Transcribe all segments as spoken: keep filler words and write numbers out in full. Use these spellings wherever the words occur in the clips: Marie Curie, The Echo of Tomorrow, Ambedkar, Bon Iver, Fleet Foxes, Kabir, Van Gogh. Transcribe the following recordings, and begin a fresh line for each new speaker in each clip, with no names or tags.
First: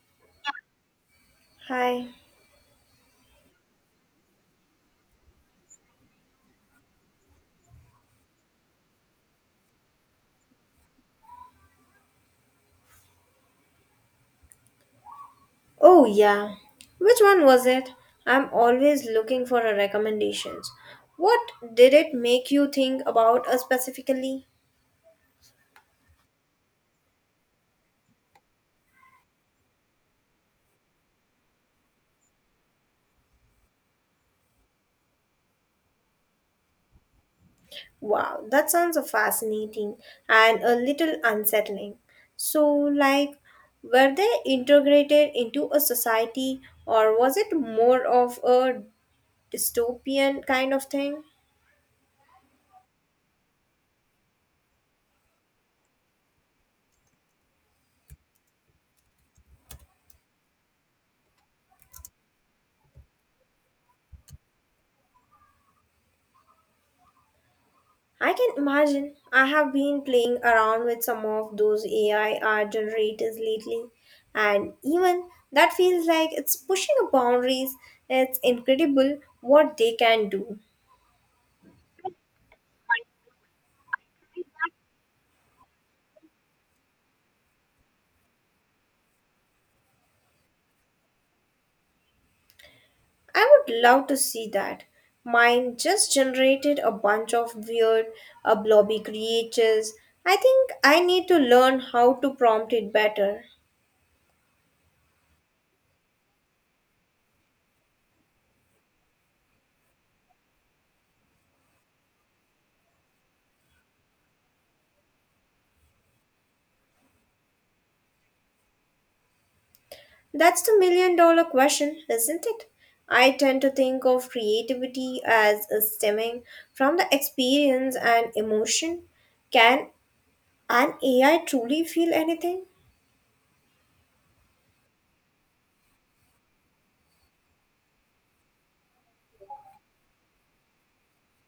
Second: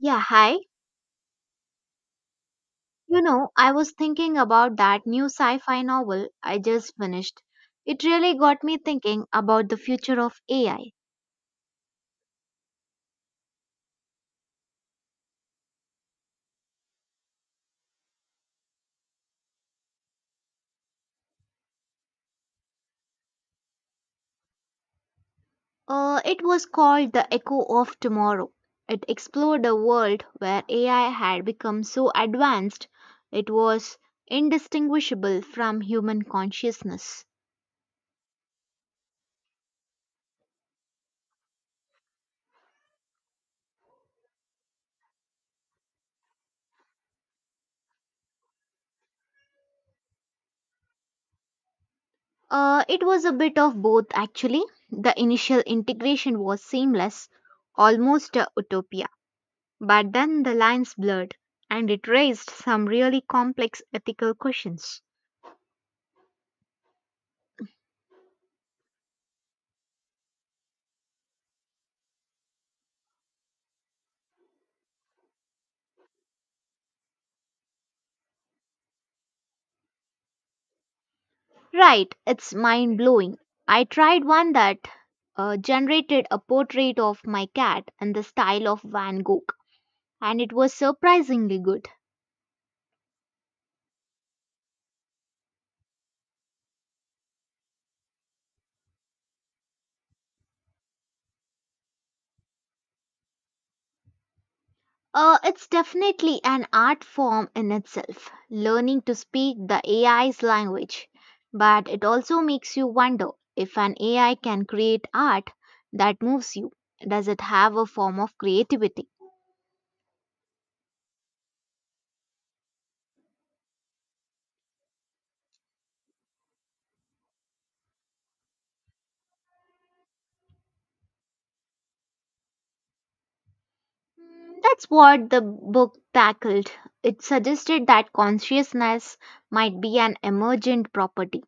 Yeah, hi.
Hi.
You know, I was thinking about that new sci fi novel I just finished. It really got me thinking about the future of A I.
Oh, yeah. Which one was it? I'm always looking for a recommendations. What did it make you think about uh, specifically?
Uh, it was called The Echo of Tomorrow. It explored a world where A I had become so advanced it was indistinguishable from human consciousness.
Wow, that sounds uh, fascinating and a little unsettling. So, like, were they integrated into a society or was it more of a dystopian kind of thing?
Uh, it was a bit of both, actually. The initial integration was seamless, almost a utopia. But then the lines blurred, and it raised some really complex ethical questions.
I can imagine. I have been playing around with some of those A I art generators lately, and even that feels like it's pushing the boundaries. It's incredible what they can do.
Right, it's mind blowing. I tried one that uh, generated a portrait of my cat in the style of Van Gogh, and it was surprisingly good.
I would love to see that. Mine just generated a bunch of weird, uh, blobby creatures. I think I need to learn how to prompt it better.
Uh, it's definitely an art form in itself, learning to speak the A I's language. But it also makes you wonder, if an A I can create art that moves you, does it have a form of creativity?
That's the million dollar question, isn't it? I tend to think of creativity as stemming from the experience and emotion. Can an A I truly feel anything?
Mm, that's what the book tackled. It suggested that consciousness might be an emergent property,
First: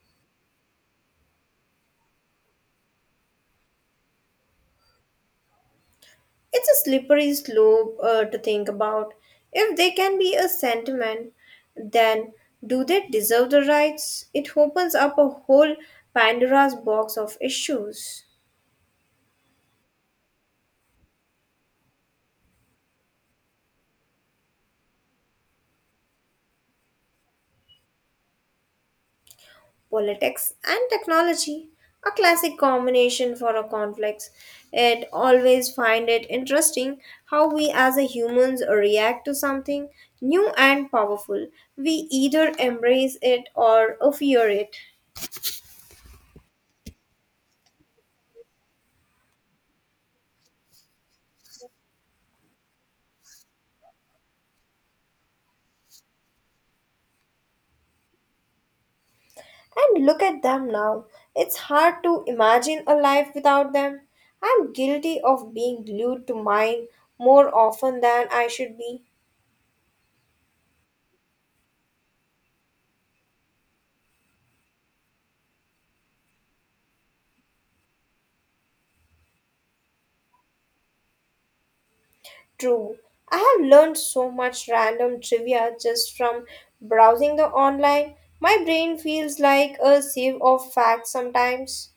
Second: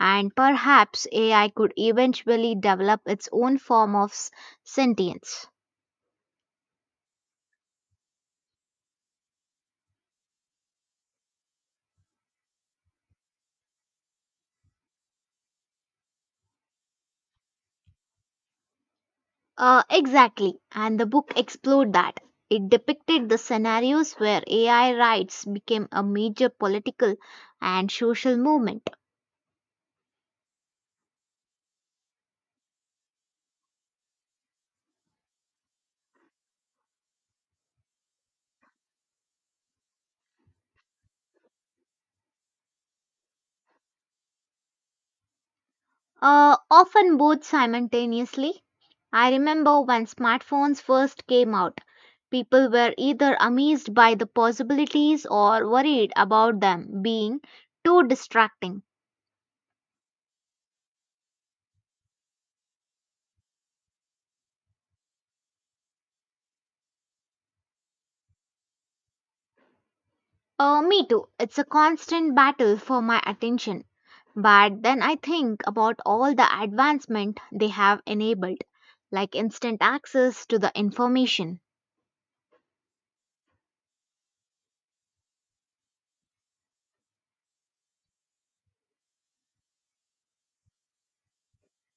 and perhaps A I could eventually develop its own form of s- sentience.
It's a slippery slope uh, to think about. If they can be a sentiment, then do they deserve the rights? It opens up a whole Pandora's box of issues.
Uh, exactly, and the book explored that. It depicted the scenarios where A I rights became a major political and social movement.
Politics and technology, a classic combination for a conflict. It always find it interesting how we as a humans react to something new and powerful. We either embrace it or fear it.
Uh, often both simultaneously. I remember when smartphones first came out, people were either amazed by the possibilities or worried about them being too distracting.
And look at them now, it's hard to imagine a life without them. I'm guilty of being glued to mine more often than I should be.
Uh, me too. It's a constant battle for my attention. But then I think about all the advancement they have enabled, like instant access to the information.
True. I have learned so much random trivia just from browsing the online. My brain feels like a sieve of facts sometimes.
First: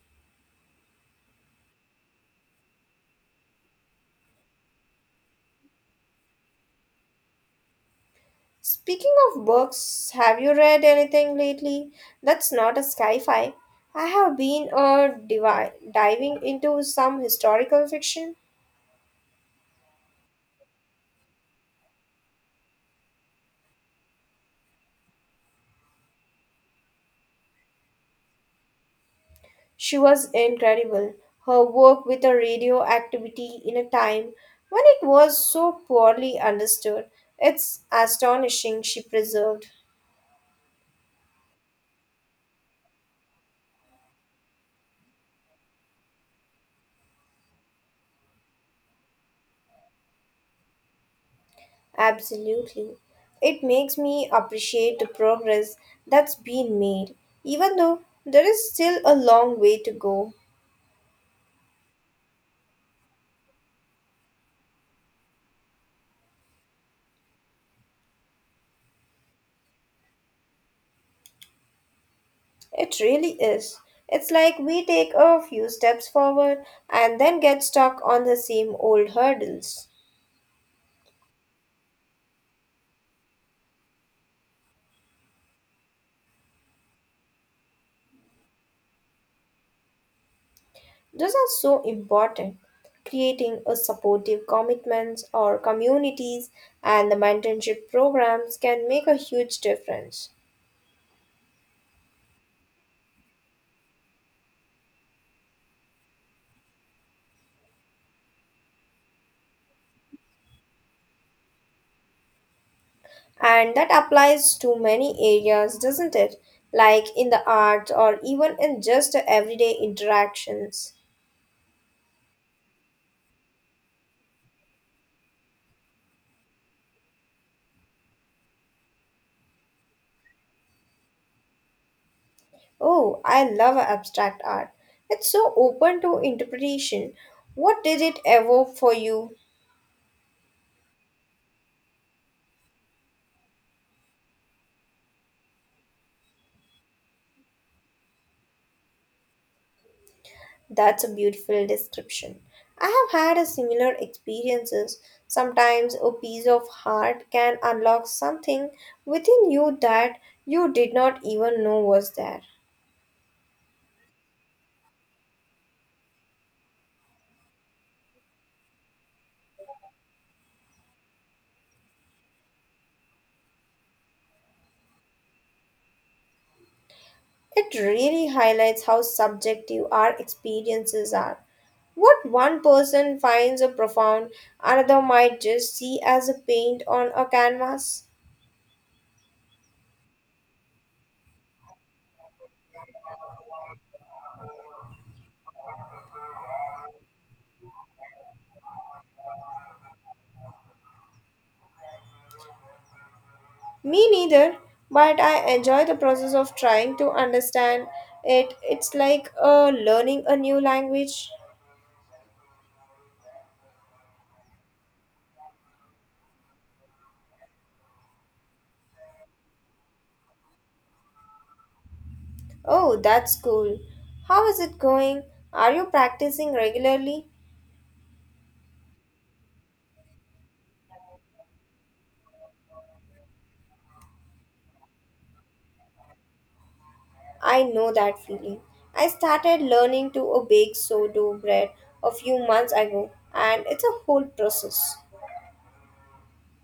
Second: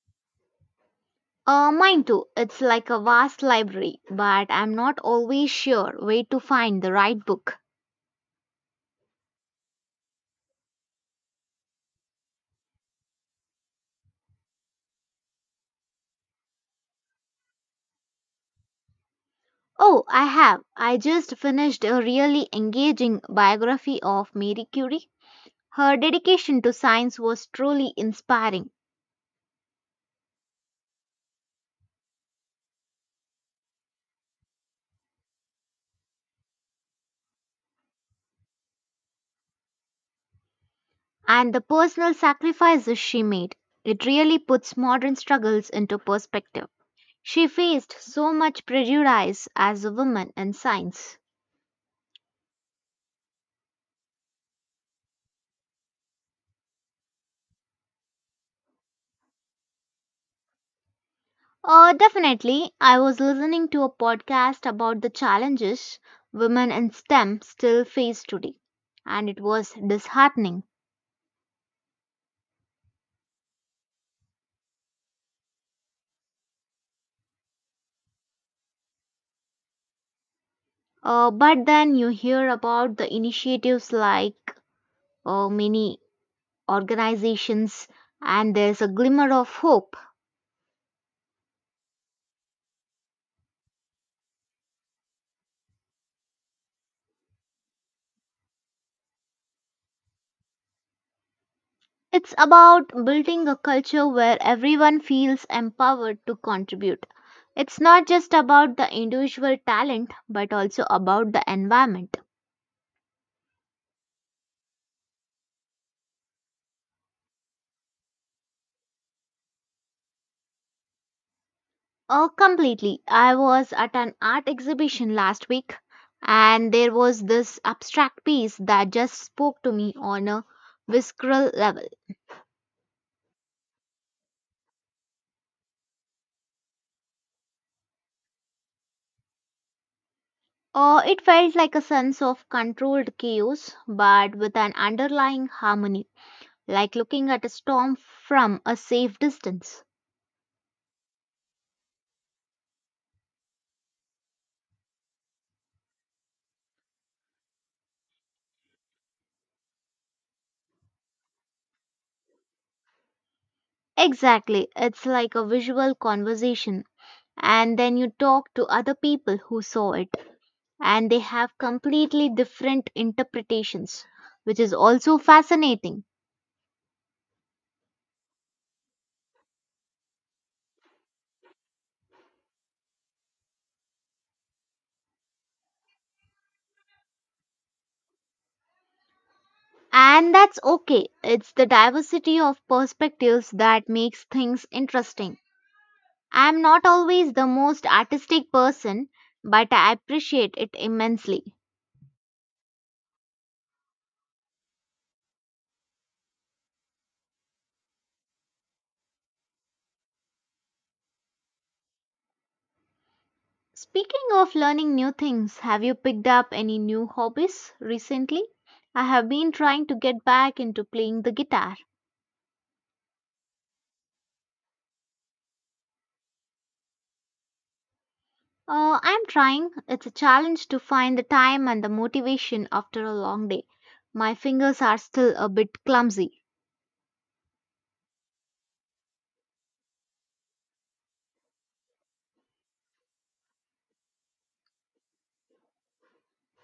Uh, mine too. It's like a vast library, but I'm not always sure where to find the right book.
Speaking of books, have you read anything lately? That's not a sci-fi. I have been uh, divi- diving into some historical fiction.
Oh, I have. I just finished a really engaging biography of Marie Curie. Her dedication to science was truly inspiring,
She was incredible. Her work with the radioactivity in a time when it was so poorly understood. It's astonishing she preserved.
and the personal sacrifices she made. It really puts modern struggles into perspective. She faced so much prejudice as a woman in science.
Absolutely. It makes me appreciate the progress that's been made, even though there is still a long way to go.
Uh, definitely. I was listening to a podcast about the challenges women in STEM still face today, and it was disheartening.
It really is. It's like we take a few steps forward and then get stuck on the same old hurdles.
Uh, but then you hear about the initiatives like uh, many organizations, and there's a glimmer of hope.
Those are so important. Creating a supportive commitments or communities and the mentorship programs can make a huge difference.
It's about building a culture where everyone feels empowered to contribute. It's not just about the individual talent, but also about the environment.
And that applies to many areas, doesn't it? Like in the arts or even in just everyday interactions.
Oh, completely. I was at an art exhibition last week and there was this abstract piece that just spoke to me on a visceral level.
Oh, I love abstract art. It's so open to interpretation. What did it evoke for you?
Oh, it felt like a sense of controlled chaos but with an underlying harmony, like looking at a storm from a safe distance.
That's a beautiful description. I have had a similar experiences. Sometimes a piece of art can unlock something within you that you did not even know was there.
Exactly. It's like a visual conversation, and then you talk to other people who saw it and they have completely different interpretations, which is also fascinating.
It really highlights how subjective our experiences are. What one person finds a profound, another might just see as a paint on a canvas.
And that's okay. It's the diversity of perspectives that makes things interesting. I'm not always the most artistic person, but I appreciate it immensely.
Me neither, but I enjoy the process of trying to understand it. It's like uh, learning a new language.
Speaking of learning new things, have you picked up any new hobbies recently? I have been trying to get back into playing the guitar.
Oh, that's cool. How is it going? Are you practicing regularly?
Uh, I'm trying. It's a challenge to find the time and the motivation after a long day. My fingers are still a bit clumsy.
I know that feeling. I started learning to uh, bake sourdough bread a few months ago, and it's a whole process.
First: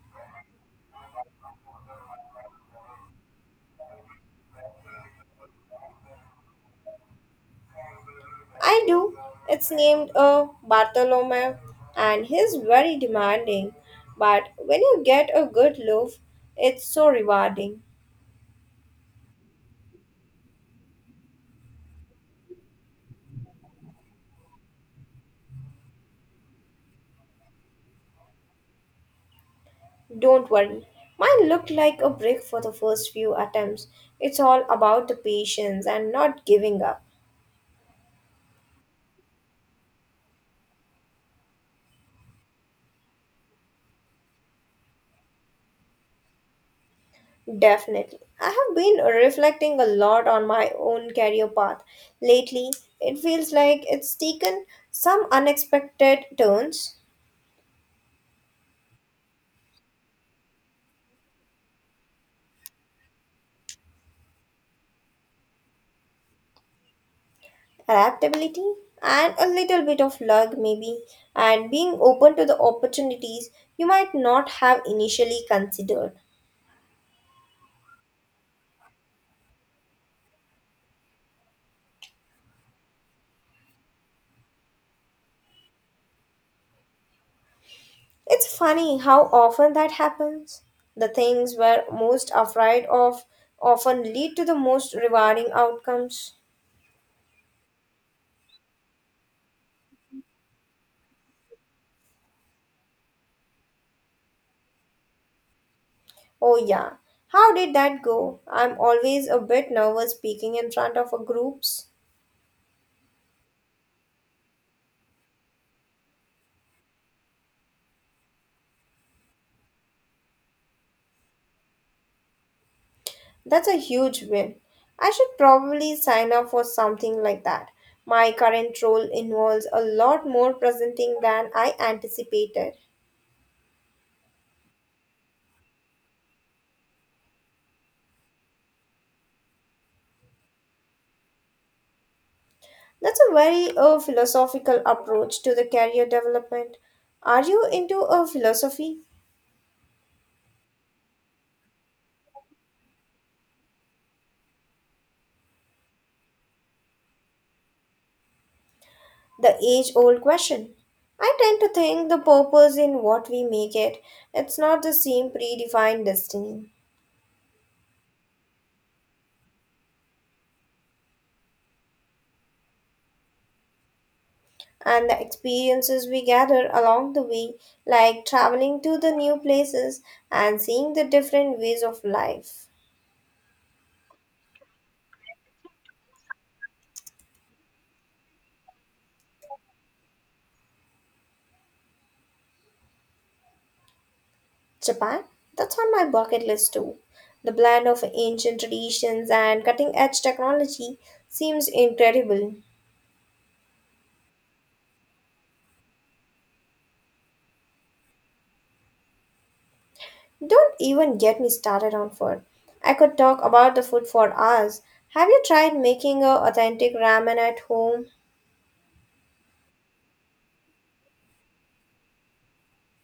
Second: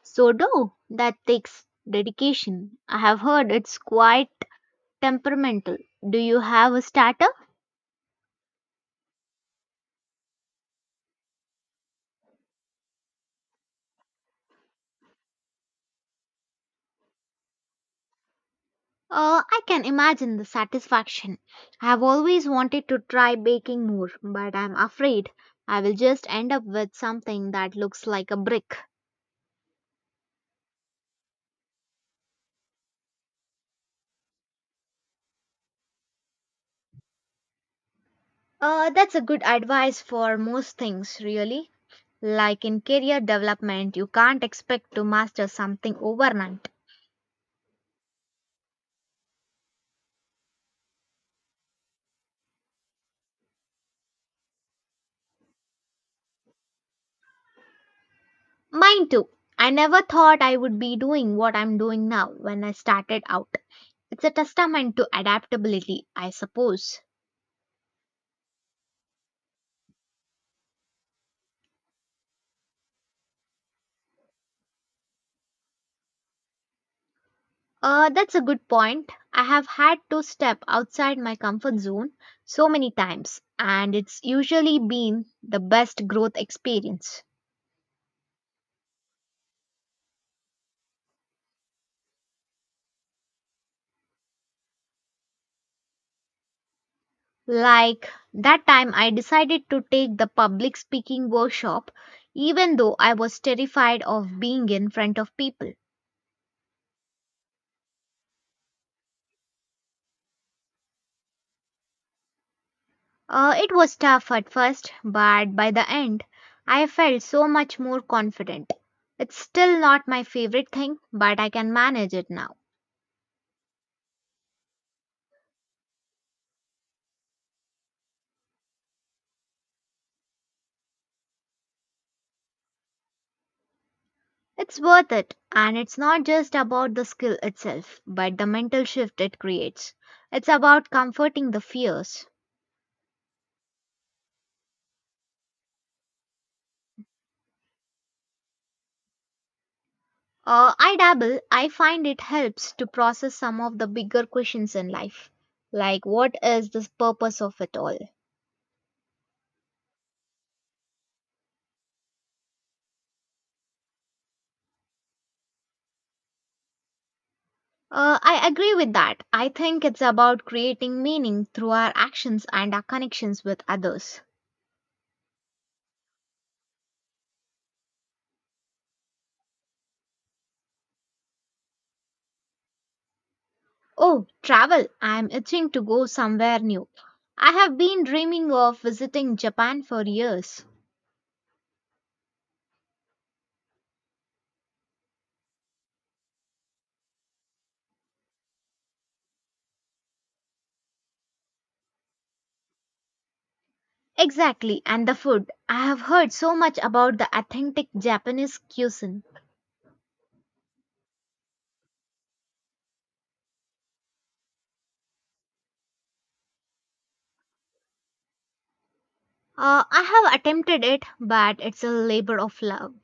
So, do that takes dedication. I have heard it's quite temperamental. Do you have a starter?
I do. It's named uh, Bartholomew, and he's very demanding. But when you get a good loaf, it's so rewarding.
Uh, I can imagine the satisfaction. I have always wanted to try baking more, but I'm afraid I will just end up with something that looks like a brick.
Don't worry. Mine looked like a brick for the first few attempts. It's all about the patience and not giving up.
Uh, that's a good advice for most things, really. Like in career development, you can't expect to master something overnight.
Definitely. I have been reflecting a lot on my own career path lately. It feels like it's taken some unexpected turns,
Mine too. I never thought I would be doing what I'm doing now when I started out. It's a testament to adaptability, I suppose.
adaptability, and a little bit of luck, maybe, and being open to the opportunities you might not have initially considered.
Uh, that's a good point. I have had to step outside my comfort zone so many times, and it's usually been the best growth experience.
It's funny how often that happens. The things we're most afraid of often lead to the most rewarding outcomes.
Like that time I decided to take the public speaking workshop even though I was terrified of being in front of people.
Oh, yeah. How did that go? I'm always a bit nervous speaking in front of a groups.
Uh, it was tough at first, but by the end, I felt so much more confident. It's still not my favorite thing, but I can manage it now.
That's a huge win. I should probably sign up for something like that. My current role involves a lot more presenting than I anticipated.
It's worth it, and it's not just about the skill itself, but the mental shift it creates. It's about comforting the fears.
That's a very uh, philosophical approach to the career development. Are you into a philosophy?
Uh, I dabble. I find it helps to process some of the bigger questions in life, like what is the purpose of it all?
The age old question. I tend to think the purpose in what we make it. It's not the same predefined destiny.
Uh, I agree with that. I think it's about creating meaning through our actions and our connections with others.
And the experiences we gather along the way, like traveling to the new places and seeing the different ways of life.
Oh, travel. I'm itching to go somewhere new. I have been dreaming of visiting Japan for years.
Japan, that's on my bucket list too. The blend of ancient traditions and cutting edge technology seems incredible.
Exactly, and the food. I have heard so much about the authentic Japanese cuisine.
Don't even get me started on food. I could talk about the food for hours. Have you tried making a authentic ramen at home?
Uh, I have attempted it, but it's a labor of love.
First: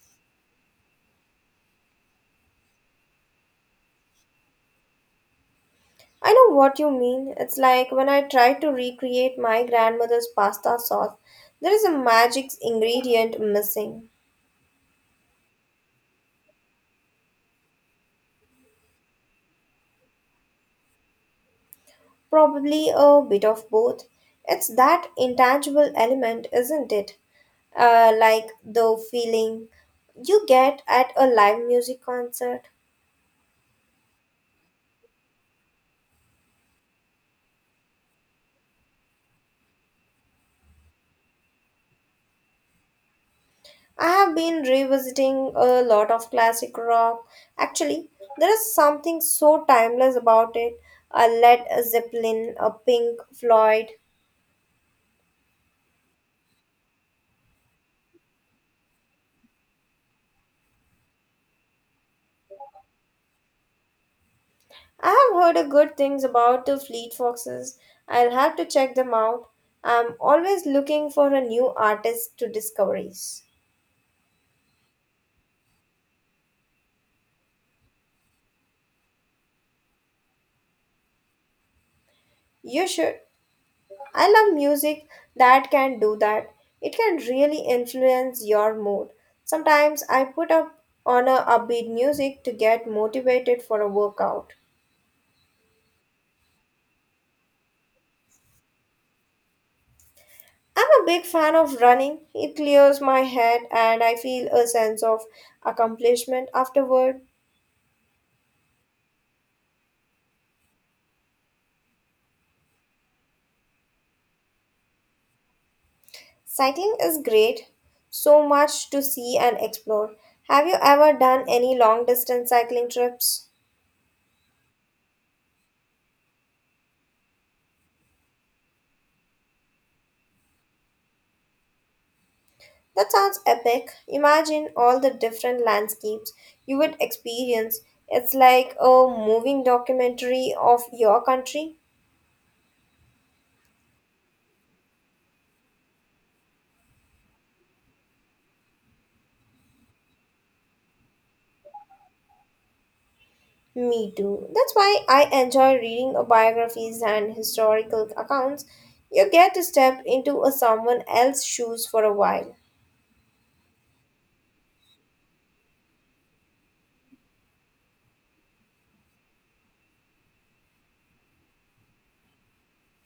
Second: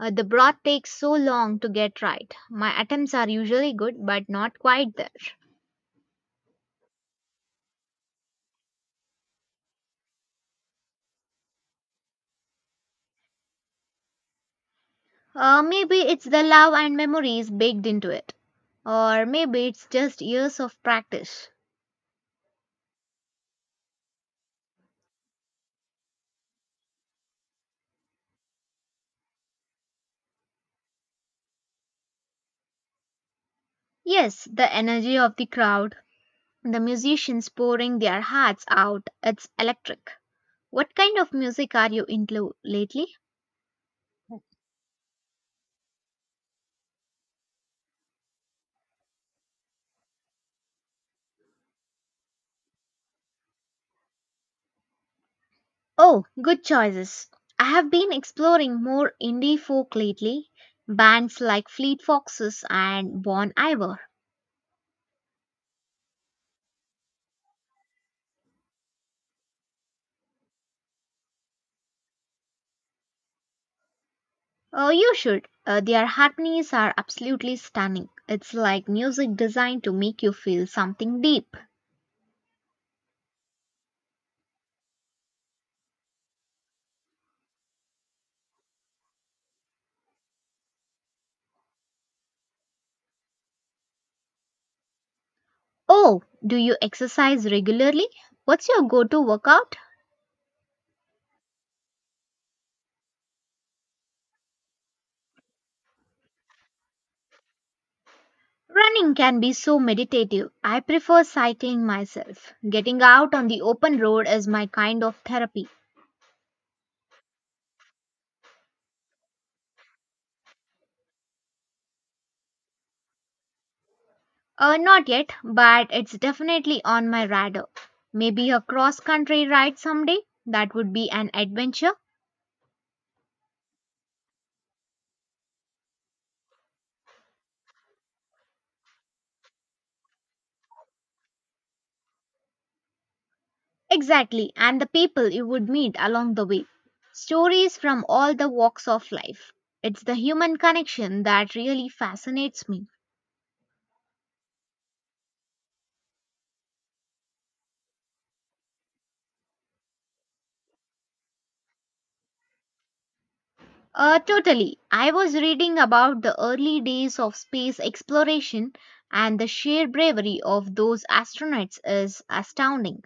Uh, the broth takes so long to get right. My attempts are usually good, but not quite there.
I know what you mean. It's like when I try to recreate my grandmother's pasta sauce, there is a magic ingredient missing.
Uh, maybe it's the love and memories baked into it. Or maybe it's just years of practice.
Probably a bit of both. It's that intangible element, isn't it? Uh, like the feeling you get at a live music concert.
Yes, the energy of the crowd, the musicians pouring their hearts out, it's electric. What kind of music are you into lately?
I have been revisiting a lot of classic rock. Actually, there is something so timeless about it. A Led Zeppelin, a Pink Floyd.
Oh, good choices. I have been exploring more indie folk lately, bands like Fleet Foxes and Bon Iver.
I have heard a good things about the Fleet Foxes. I'll have to check them out. I'm always looking for a new artist to discoveries.
Oh, you should. Uh, their harmonies are absolutely stunning. It's like music designed to make you feel something deep.
You should. I love music that can do that. It can really influence your mood. Sometimes I put up on a upbeat music to get motivated for a workout.
Oh, do you exercise regularly? What's your go to workout?
I'm a big fan of running. It clears my head and I feel a sense of accomplishment afterward.
Running can be so meditative. I prefer cycling myself. Getting out on the open road is my kind of therapy.
Cycling is great, so much to see and explore. Have you ever done any long distance cycling trips?
Uh, not yet, but it's definitely on my radar. Maybe a cross country ride someday. That would be an adventure.
That sounds epic. Imagine all the different landscapes you would experience. It's like a moving documentary of your country.
Exactly, and the people you would meet along the way. Stories from all the walks of life. It's the human connection that really fascinates me.
Me too. That's why I enjoy reading biographies and historical accounts. You get to step into a someone else's shoes for a while.
Uh, totally. I was reading about the early days of space exploration, and the sheer bravery of those astronauts is astounding.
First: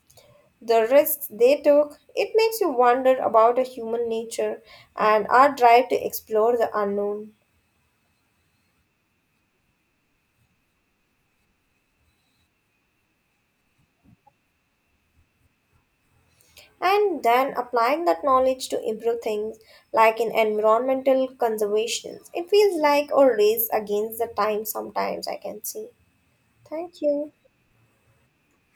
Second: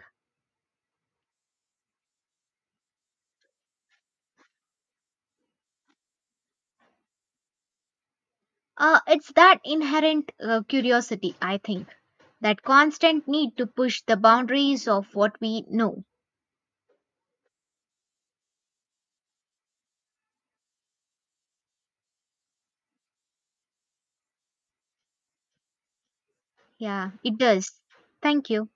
The risks they took, it makes you wonder about a human nature and our drive to explore the unknown.
Uh, it's that inherent uh, curiosity, I think, that constant need to push the boundaries of what we know.
And then applying that knowledge to improve things like in environmental conservation, it feels like a race against the time sometimes, I can see. Thank
Yeah,
you.
it does. Thank you.